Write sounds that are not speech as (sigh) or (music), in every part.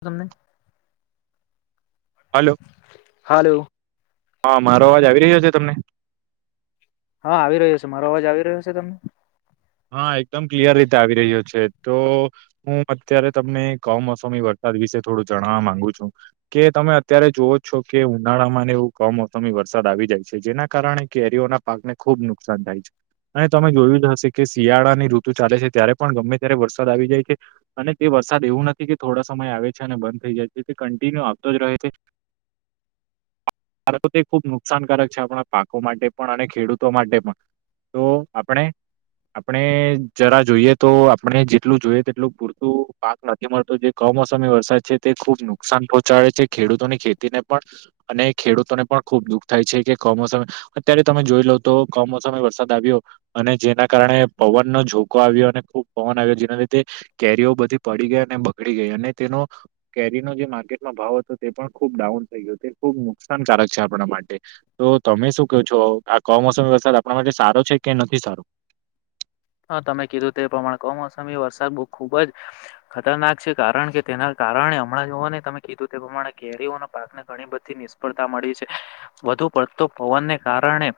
તમને hello hello હા મારો અવાજ આવી રહ્યો છે તમને હા આવી રહ્યો છે મારો અવાજ આવી રહ્યો છે તમને હા એકદમ ક્લિયર રીતે આવી રહ્યો છે તો હું અત્યારે તમને કમોસમી વત વિશે થોડું જણવા માંગુ છું કે તમે અત્યારે જોવો છો કે ઉનાળા ને એવું કમો તમી વરસાદ આવી જાય છે જેના કારણે કેરીઓના પાકને ખુબ નુકસાન થાય છે અને તમે જોયું જ હશે કે શિયાળા ની ઋતુ ચાલે છે ત્યારે પણ ગમે ત્યારે વરસાદ આવી જાય છે અને તે વરસાદ એવું નથી કે થોડા સમય આવે છે અને બંધ થઈ જાય છે તે કન્ટિન્યુ આવતો જ રહે છે ાર તો તે ખુબ નુકસાનકારક છે આપણા પાકો માટે પણ અને ખેડૂતો માટે પણ તો આપણે. આપણે જરા જોઈએ તો આપણે જેટલું જોઈએ તેટલું પૂરતું પાક નથી મળતો જે. કમોસમી વરસાદ છે તે ખૂબ નુકસાન પહોંચાડે છે ખેડૂતોની ખેતીને પણ અને. ખેડૂતોને પણ ખુબ દુઃખ થાય છે કે કમોસમે અત્યારે તમે જોઈ લો તો કમોસમે વરસાદ આવ્યો. અને જેના કારણે પવનનોો જોકો આવ્યો અને ખુબ પવન આવ્યો જેના લીધે કેરીઓ બધી પડી ગયા અને બગડી ગઈ અને તેનો કેરીનો જે માર્કેટમાં ભાવ હતો તે પણ ખૂબ ડાઉન થઈ ગયો તે ખબ. નુકસાનકારક છે આપણા માટે તો તમે શું કહો છો આ કમોસમી વરસાદ આપણા માટે સારો છે કે નથી. (unintelligible) હા તમે કીધું તે પ્રમાણે કમોસમી વરસાદ બહુ ખુબ જ ખતરનાક છે કારણ કે તેના. કારણે હમણાં જો નને તમે કીધું તે પ્રમાણે ઘેરીઓના પાકને ઘણી બધી નિષ્ફળતા મળી છે. વધ પડતો પવનને કારણે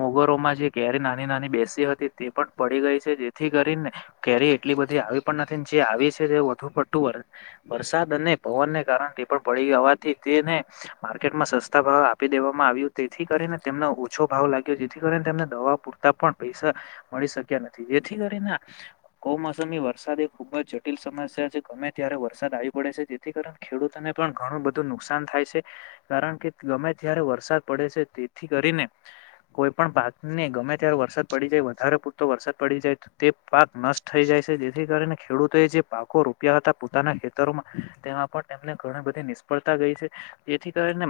મોગરોમાં જે કેરી નાની નાની બેસી હતી તે પણ. પડી ગઈ છે જેથી કરીને કેરી એટલી બધી આવી પણ નથી જે આવી છે તે વધુ પડતું પે. વરસાદ અને પવનને કારણે ટીપ પડી ગવાથી તેને માર્કેટમાં સસ્તા ભાવ આપી દેવામાં. આવ તેથી કરીને તેમનો ઓછો ભાવ લાગ્યો જેથી કરીને તેમને દવા પૂરતા પણ પૈસા મળી શકે. જેથી કરીને કૌમોસમી વરસાદ ખુબ જ જટિલ સમસ્યા છે ગમે ત્યારે વરસાદ. આવી પડે છે જેથી ખેડૂતોને પણ ઘણું બધું નુકસાન થાય છે કારણ કે ગમે ત્યારે વરસાદ. વરસાદ પડે છે તેથી કરીને કોઈ પણ પાકને ગમે ત્યારે વરસાદ પડી જાય વધારે. તો વરસાદ પડી જાય તો તે પાક નષ્ટ થઈ જાય છે જેથી કારણે ખેડૂતોએ જે પાકો રોપ્યા હતા પોતાના. ખેતરોમાં તેમાં પણને ઘણી બધી નિષ્ફળતા ગઈ છે જેથી કરીને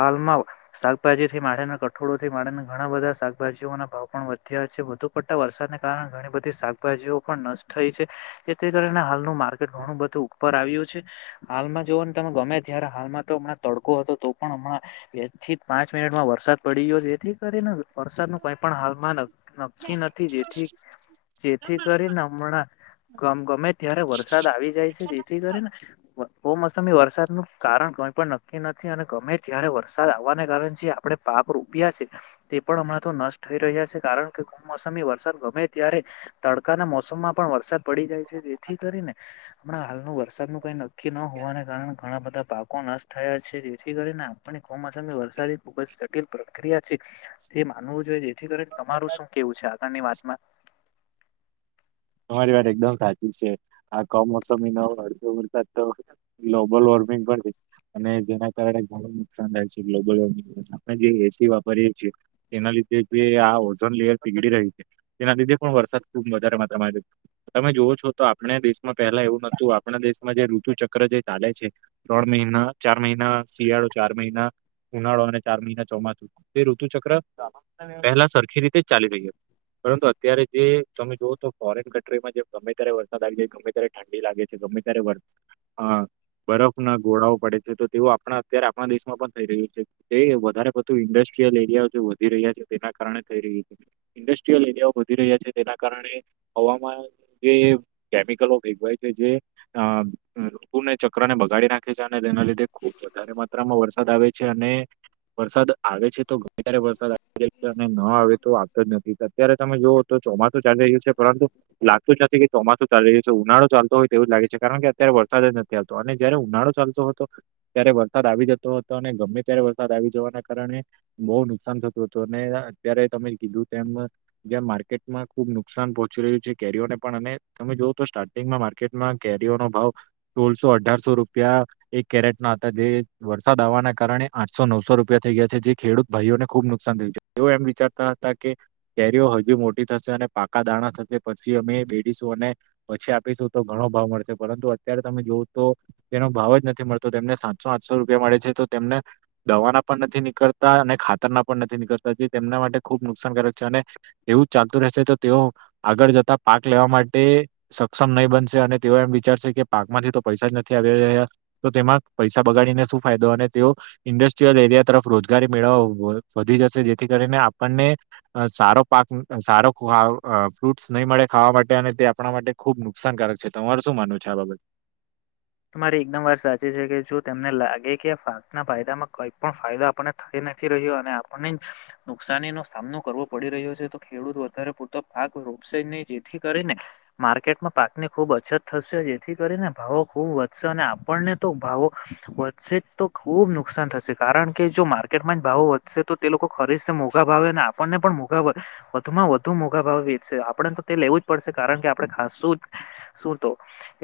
હાલમાં શાકભાજી થી ેને કઠોળો થી ે ને ઘણા બધા શાકભાજીઓના ભાવ પણ વધ્યા છે બધુ. પ વરસાદને કારણે ઘણી બધી શાકભાજીઓ પણ નષ્ટ થઈ છે જેથી કરીને હાલ. નું માર્કેટ ઘણું બધું ઉપર આવ્યું છે. હાલમાં જોઓ ને તમે ગમે જય્યારે હાલમાં તો હમણાં તડકો હતો તો પણ હમણાં. એક થી પાંચ મિનિટમાં વરસાદ પડી ગયો છે જેથી કરીને વરસાદ ન કઈ પણ હાલમાં કી નથી જેથી જેથી કરીને હમણાં. ગમ ગમે ત્યારે વરસાદ આવી જાય છે જેથી કરીને કમોસમી વરસાદનું. કારણ કઈ પણ નક્કી નથી અને ગમે ત્યારે વરસાદ આવવાને કારણે જે આપણે પાપ રૂપ્યા છે. પણ હમણાં તો નષ્ટ થઈ રહ્યા છે કારણ કમોસમી વરસાદ ગમે ત્યારે તડકાના મોસમમાં પણ વરસાદ પડી જાય છે જેથી કરીને. હમણા હાલ નું વરસાદ નું કઈ. કી ન હોવાને કારણે ઘણા બધા પાકો નષ્ટ થયા છે જેથી કરીને આપણે. કમોસમી વરસાદી ખુબ જ જટિલ પ્રક્રિયા છે તે માનવું જોઈએ જેથી કરીને તમારું શું. એવું છે આગળની વાતમાં. તમારી વાત એકદમ સાચી છે આ કમોસમી ન અડધો વરસાદ તો લોબલ. ના કારણેું નુકસાન થાય છે ગ્લોબલ વોર્મિંગ આપણે જે એસી વાપરીએ છીએ. એ લીધે જે આ ઓઝોન લેયર પીગળ રહી છે તેના લીધે પણ વરસાદ ખુબ વધારે. તમારી તમે જોવો છો તો આપણે દેશમાં પહેલા એવું નતું આપણા દેશમાં જે ઋતુ ચક્ર જે ચાલે છે ત્રણ મહિ. િ ચાર મહિના શિયાળો ચાર મહિના ઉનાળો અને ચાર મહિના ચોમાસું તે ઋતુ ચક્ર પહેલા સરખી રીતે ચાલી રહી પરંતુ અત્યારે જે તમે જોવો તો. ફોરેન કન્ટ્રીમાં જે ગમે ત્યારે વરસાદ આવી જાય ગમે ત્યારે ઠંડી લાગે છે ગમે ત્યારે. તરફ ના ગોળઓ પડે છે તો તેવું આપણા અત્યારે આપણા દેશમાં પણ થઈ રહ્યું છે તે વધારે બધું ઇન્ડસ્ટ્રીયલ. એરિયા વધી રહ્યા છે તેના કારણે થઈ રહી છે ઇન્ડસ્ટ્રીયલ એરિયાઓ વધી રહ્યા છે તેના કારણે. હવામાં જે કેમિકલો ભેગવાય છે જે ઋતુને ચક ને બગાડી નાખે છે અને તેના લીધે ખુબ વધારે માત્રામાં વરસાદ આવે છે. અને વરસાદ આવે છે તો. અ્યારે વરસાદ આવી રહ્યો છે અને ન આવે તો આવતો જ નથી અત્યારે તમે જોુઓ તો ચોમાસું ચાલે. પરંતુ લાગતું જ નથી કે ચોમાસું. ચ છે ઉનાળો ચાલતો હોય તે એવું લાગે છે કારણ કે અત્યારે વરસાદ જ નથી આવતો અને જયારે ઉનાળો ચાલતો હતો ત્યારે. વરસાદ આવી જતો હતો અને ગમે ત્યારે વરસાદ આવી જવાના કારણે બહુ નુકસાન થતું હતું અને. ત કીધું તેમ જ્યાં માર્કેટમાં ખુબ નુકસાન પહચ. ી છે કેરીઓને પણ અને તમે જોવઓ તો સ્ટાર્ટિંગમાં માર્કેટમાં કેરીઓનોો ભાવ સોળસો અઢારસો. રૂપ એક કેરેટ ના હતા જે વરસાદ આવવાના કારણે આઠસો નવસો રૂપિયા થઈ ગયા છે જે ખેડૂત. ભાઈઓને ખુબ નુકસાન થયું છે તેઓ એમ વિચારતા હતા કે કેરીઓ હજુ મોટી થશે અને પાકા દાણા થશે. પછી અમે બેડીશું અને પછી આપીશું તો ઘણો ભાવ મળશે પરંતુ અત્યારે તમે જોવ તો. તેનો ભાવ જ નથી મળતો તેમને સાતસો આઠસો રૂપિયા મળે છે તો તેમને દવાના પણ નથી નીકળતા અને. ખાતરના પણ નથી નીકળતા જે તેમના માટે ખુબ નુકસાનકારક છે અને તેવું ચાલતું રહેશે તો તેઓ. આગળ જતા પાક લેવા માટે સક્ષમ નહીં બનશે અને તેઓ એમ વિચારશે કે પાક માંથી તો પૈસા જ નથી. તો તેમાં પૈસા બગાડીને શું ફાયદો અને તેઓ ઇન્ડસ્ટ્રીયલ એરિયા તરફ રોજગારી મેળવવા. વધી જશે જેથી કરીને આપણને સારો પાક સારો ખ. ફ્રૂટ્સ નહીં મળે ખાવા માટે અને તે આપણા માટે ખુબ નુકસાનકારક છે તમાર શું માનવ છે આ બાબત. તમારી એકદમ વાર સાચી છે કે જો તને લાગે કે પાાકના ફાયદામાં કોઈ પણ ફાયદો આપણને થઈ નથી. આપને નુકની નો સામનો કરવો પડી રહ્યો છે તો ખેડૂત વધારે પરતો ભાગ. રોશે નહી જેથી કરીને માર્કેટમાં પાકની ખૂબ અછત થશે જેથી કરીને ભાવો. ખુબ વધશે અને આપણને તો ભાવો વધશે જ તો ખુબ નુકસાન થશે કારણ કે જો માર્કેટ. ટ ભાવો વધશે તો તે લોકો ખરી મોઘા ભાવે અને આપણને પણ મોઘા વધુમાં વધુ મોઘા ભાવે. આપ તો તે લેવું જ પડશે કારણ કે આપણેું શું તો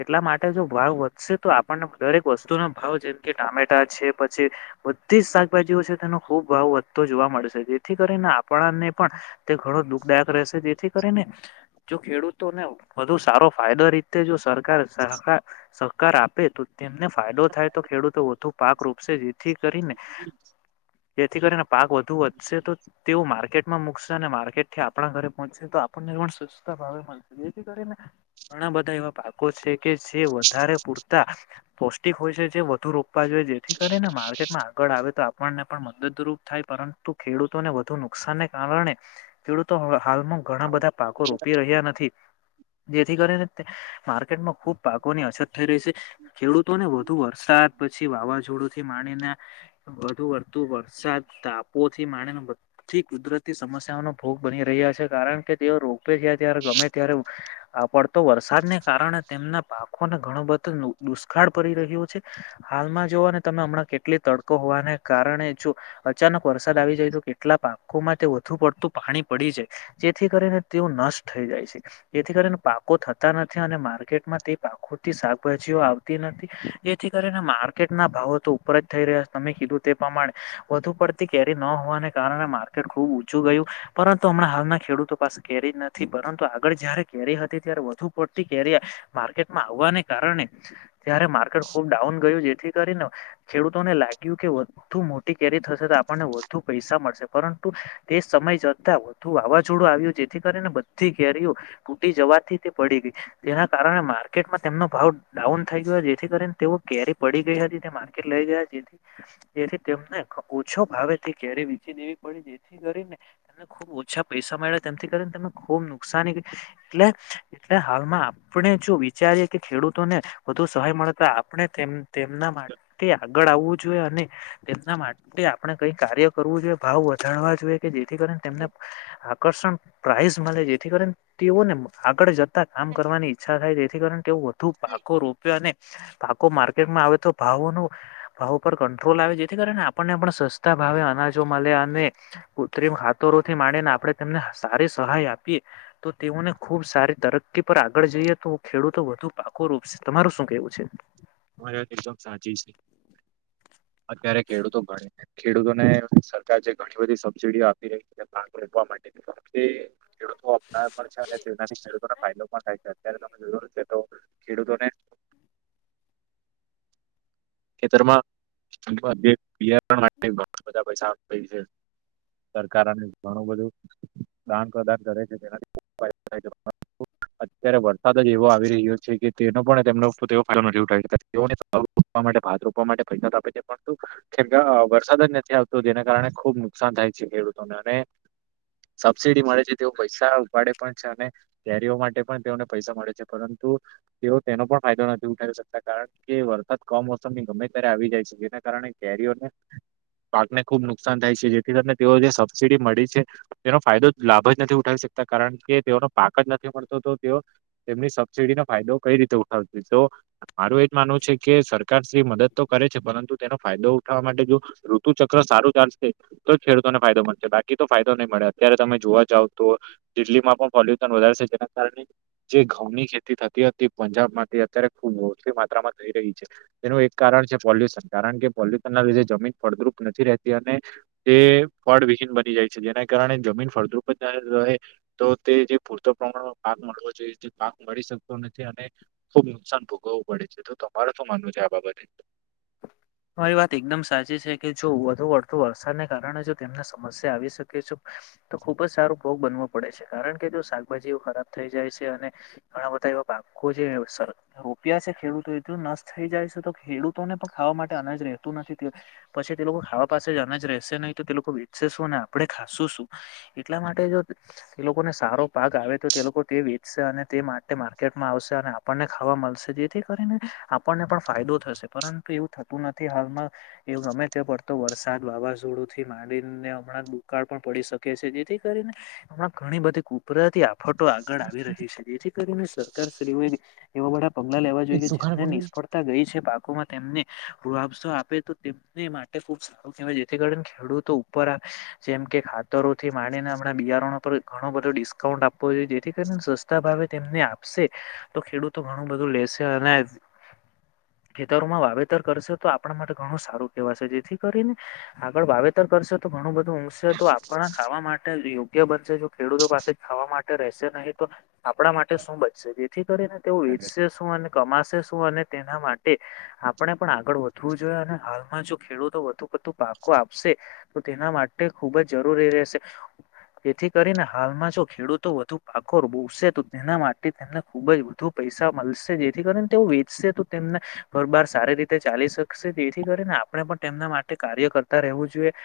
એટલા માટે જો. ભાવ વધશે તો આપણને દરેક વસ્તુ ના ભાવ જેમ કે ટામેટા છે પછી બધી જ શાકભાજી. તેનો ખુબ ભાવ વધતો જોવા મળશે જેથી કરીને આપણને પણ તે ઘણો દુઃખદાયક રહેશે. જેથી કરીને જો ખેડૂતોને વધુ સારો ફાયદો રીતે જો સરકાર.. સહકાર આપે તો તેમને ફાયદો થાય તો ખેડૂતો વધુ પાક રોપશે જેથી કરીને. જેથી કરીને પાક વધુ વધશે તો તેઓ માર્કેટમાં મુૂકશે અને માર્કેટ થી આપણા ઘરે પહોંચશે તો. પતા ભાવે મળશે જેથી કરીને ઘણા બધા એવા પાકો છે કે. જે વધારે પૂરતા પોૌષ્ટિક હોય છે જે વધુ રોકવા જોઈએ જેથી કરીને માર્કેટમાં આગળ આવે આવે તો આપણને પણ મદદરૂપ થાય પરંતુ ખેડૂતોને વધુ નુકસાનને કારણે ખેડૂતો. હાલમાં ઘણા બધા પાકો રોપી રહ્યા નથી જેથી કરીને માર્કેટમાં ખૂબ. પાકોની અછત થઈ રહી છે ખેડૂતોને વધુ વરસાદ પછી વાવાઝોડું. થીણીને વધુ વતું વરસાદ તાપોથી માણીનેી કુદરતી. સમસ્યાનો ભોગ બની રહ્યા છે કારણ કે તેઓ રોગવે જયા ત્યારે ગમે ત્યારે આપડતો વરસાદ. ને કારણે તેમના. પાખોને ઘણો બધો દુષ્કાળ પડી રહ્યો છે હાલમાં જોઓને તમે હમણાં કેટલી તડકો. ને કારણે જો અચાનક વરસાદ આવી જાય તો કેટલા પાકોમાં તે વધુ પડતું પાણી પડી જાય. જેથી કરીને તેઓ નષ્ટ થઈ જાય છે, જેથી કરીને પાકો થતા નથી અને માર્કેટમાં તે ખુતી શાકભાજીઓ આવતી નથી, જેથી કરીને માર્કેટ ના ભાવો તો ઉપર જ થઈ રહ્યા છે તમે તે પ્રમાણે, વધુ પડતી કેરી ન હોવાને કાર માર્કેટ ખુબ ઊંચું ગયું, પરંતુ હમણા ખેડૂતો પાસે કેરી નથી પરંતુ આગળ જયારે કેરી હતી ત્યારે વધુ પડતી કેરી, માર્કેટ આવને કારણે, ત્યારે માર્કેટ ખુબ ડાઉન ગયું જેથી કરીને, ખેડૂતોને લાગ્યું કે મોટી કેરી થશે તો આપણને વધુ પૈસા મળશે પરંતુ, તે સમય જતા વધુ વાવાઝોડું આવ્યું જેથી કરીને બધી કેરીઓ, તૂટી જવાથી તે પડી ગઈ જેના કારણે માટમાં તેમનો ભાવ ડાઉન થઈ ગયો જેથી કરીને તેઓ કેરી પડી ગઈ હતી તે માર્કેટ લઈ ગયા જેથી તેથી તેમને ઓછો ભાવે ક્યારે વેચી દેવી પડીે, જેથી કરીને એને ખુબ ઓછા પૈસા મળ્યાથી કરીનેને ખુબ નુકસાની, એટલે એટલે હાલમાં આપણે જો- વિચારીએ કે ખેડૂતોને, વધુ સહાય મળતા આપણે તેમના માટે આગળ આવવું અને તેમના માટે આપણે કઈ કાર્ય કરવું જોઈએ ભાવ વધારવા જોઈએ. કે જેથી કરીને તેમને, આકર્ષણ પ્રાઈઝ મળે જેથી કરીને તેઓને આગળ જતા કામ કરવાની ઈચ્છા થાય તેથી કારણે તેઓ વધુ પાકો રોપ્યો અને. પાકો માર્કેટમાં આવે તો ભાવો નો ભાવ ઉપ કંટ્રોલ આવે જેથી કરીને આપણને પણ સસ્તા ભાવ અનાજો મળ્યા અને, કૃત્રિમ હાથરોથી ડીને આપણે તેમને સારી સહાય આપીએ. તો તેઓને ખુબ સારી તરકી પર આગળ જઈએ તો. ખેડૂતો વધુ પાકો રૂપ છે તમારું શું કેવું છે. તમારી વાત એકદમ સાચી છે. અત્યારે ખેડૂતો ખેડૂતોને સરકાર જે ઘણી બધી સબસીડીઓ આપી રહી છે પાક રોપવા માટે. એ વખતે ખેડૂતો અપનાવ પણ છે અને તેનાથી ખેડૂતો (unintelligible) ફાયદો પણ થાય છે અત્યારે તમે જરૂર છે તો, ખેડૂતોને ખેતરમાં બિયાર માટે ઘણા બધા પૈસા આપે છે. સરકાર અને ઘણું બધું દાન પ્રદાન કરે છે જેનાથી ખૂબ ફાયદો થાય છે. અત્યારે વરસાદ જ એવો આવી રહ્યો છે કે તેનો પણ તેમનો એવો ફાયદો નથી ઉઠાવિ (unintelligible) માટે ભાત રોપવા માટે ફાયદા આપે છે પરંતું, વરસાદ જ નથી આવતો જેના કારણે ખુબ નુકસાન થાય. પછી ખેડૂતો અને સબસીડી મળે છે તેઓ પૈસા ઉપાડે પણ છે અને, કેરીઓ માટે પણ તેઓને પૈસા મળે છે પરંતુ તો તેઓ તેનો પણ ફાયદો નથી ઉઠાવી શકતા કારણ કે વરસાદ કમ મોસમની ગમે ત્યારે આવી જાય છે જેના કારણે કેરીઓને પાકને ખુબ નુકસાન થાય છે જેથી કરીને તેઓ જે સબસિડી મળી છે, તેનો ફાયદો લાભ જ નથી ઉઠાવી શક કારણ કે તેઓનો પાક જ નથી મળતો તો તેઓ, તેમની સબસિડીનો ફાયદો કઈ રીતે ઉઠાવત, તો મારું એજ માનવું છે કે સરકાર શ્રી મદદ તો કરે છે પરંતુ તેનો ફાયદો ઉઠાવવા માટે જો, ઋતુ ચક્ર સારું ચાલશે તો ખેડૂતોને ફાયદો મળશે બાકી તો ફાયદો નહીં મળે. અત્યારે તમે જોવા જાવ તો, દિલ્હીમાં પણ પોલ્યુ સન વધારે છે જે કારણે, જે ઘઉં ની ખેતી થતી હતી પંજાબમાંથી અત્યારે ખૂબ મોટી માત્રામાં થઈ રહી છે, તેનું એક કારણ છે પોલ્યુશન કારણ કે પોલ્યુશન ના લીધે જમીન ફળદ્રુપ નથી રહેતી અને. તે પડ વિહીન બની જાય છે જેના કારણે જમીન ફળદ્રુપ રહે, તો તે જે પૂર પ્રમાણમાં પાક મળવો જોઈએ પાક મળી શકતો નથી અને, ખુબ નુકસાન ભોગવવું પડે છે તો તમારું શું માનવું છે આ બાબતે. તમારી વાત એકદમ સાચી છે કે જો વધુ વડતુ વરસાદને કારણે જો તેમને સમસ્યા આવી શકે છે. તો ખુબ જ સારો ભોગ બનવો પડે છે કારણ કે જો શાકભાજી ખરાબ થઈ જાય છે અને, ઘણા બધા પાકો જે રોપ્યા છે ખેડૂતો તો નષ્ટ થઈ જાય છે તો ખેડૂતોને પણ ખાવા માટે અનાજ રહેતું નથી, પછી તે લોકો ખાવા પાસે જ અનાજ રહેશે નહી તો તે લોકો વેચશે શું અને આપડણે ખાશું એટલા માટે જો એ લોકોને સારો પાાગ આવે તો તે લોકો તે વેચશે અને તે માટે માર્કેટમાં આવશે અને આપણને ખાવા મળશે જેથી કરીને, આપણને પણ ફાયદો થશે પરંતુ એવું થ નથી હાલમાં, એવ ગમે તે પડતો વરસાદ વાવાઝોડું થી માંડીને હમણાં દુકાળ પણ પડી શકે છે જેથી કરીને, એમાં ઘણી બધી કુદરતી ફટો આગળ આવી રહી છે જેથી કરીને સરકારશ્રીઓ એવા વળા પગલા લેવા જોઈએ કે સારું જેમને નિષ્ફળતા ગઈ છે પાકોમાં તેમને આપસો આપે તો તેમને માટે ખુબ સારું કહેવાય જેથી કરીને ખેડૂતો ઉપર આવે જેમ કે ખાતરોથી માંડીને આપણાં બિયારણો પર ઘણો બધો ડિસ્કાઉન્ટ આપવો જોઈએ, જેથી કરીને સસ્તા ભાવે તેમ ને આપશે તો ખેડૂતો ઘણું બધું લેશે અને (inaudible) ખેતરો માં વાવે કરશે તો આપણા માટે ઘણું સારું કેહેવાશે જેથી કરીને આગળ વાવેતર કરશે તો ઘણું બધું તો ઉગશે તો આપણા ખાવા માટે યોગ્ય બનશે જો ખેડૂતો પાસે ખાવા માટે રહેશે નહી તો આપણા માટે શું બનશે જેથી કરીને તે વેચશે શું? અને કમાશે શું? અને તેના માટે આ આપણે, પણ આગળ વધવું જોઈએ અને હાલમાં જો ખેડૂતો વધુ પડતું પાકો આપશે તો તેના માટે ખુબ જ જરૂરી રહેશે. જેથી કરીને હાલમાં જો ખેડૂતો વધુ પાકો રોપસે તો તેના માટે તેમને ખુબ જ વધુ પૈસા પૈસા મળશે જેથી કરીને તે વેચશે તો તેમને ઘરબાર સારી રીતે ચાલી શકશે જેથી કરીને આપણે પણ તેમના માટે કાર્ય કરતા રહેવું જોઈએ,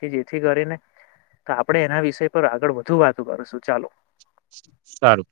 કે જેથી કરી (inaudible) આપણેે એના વિષય પર આગળ વધુ વાતો કરશું ચાલો. સારું.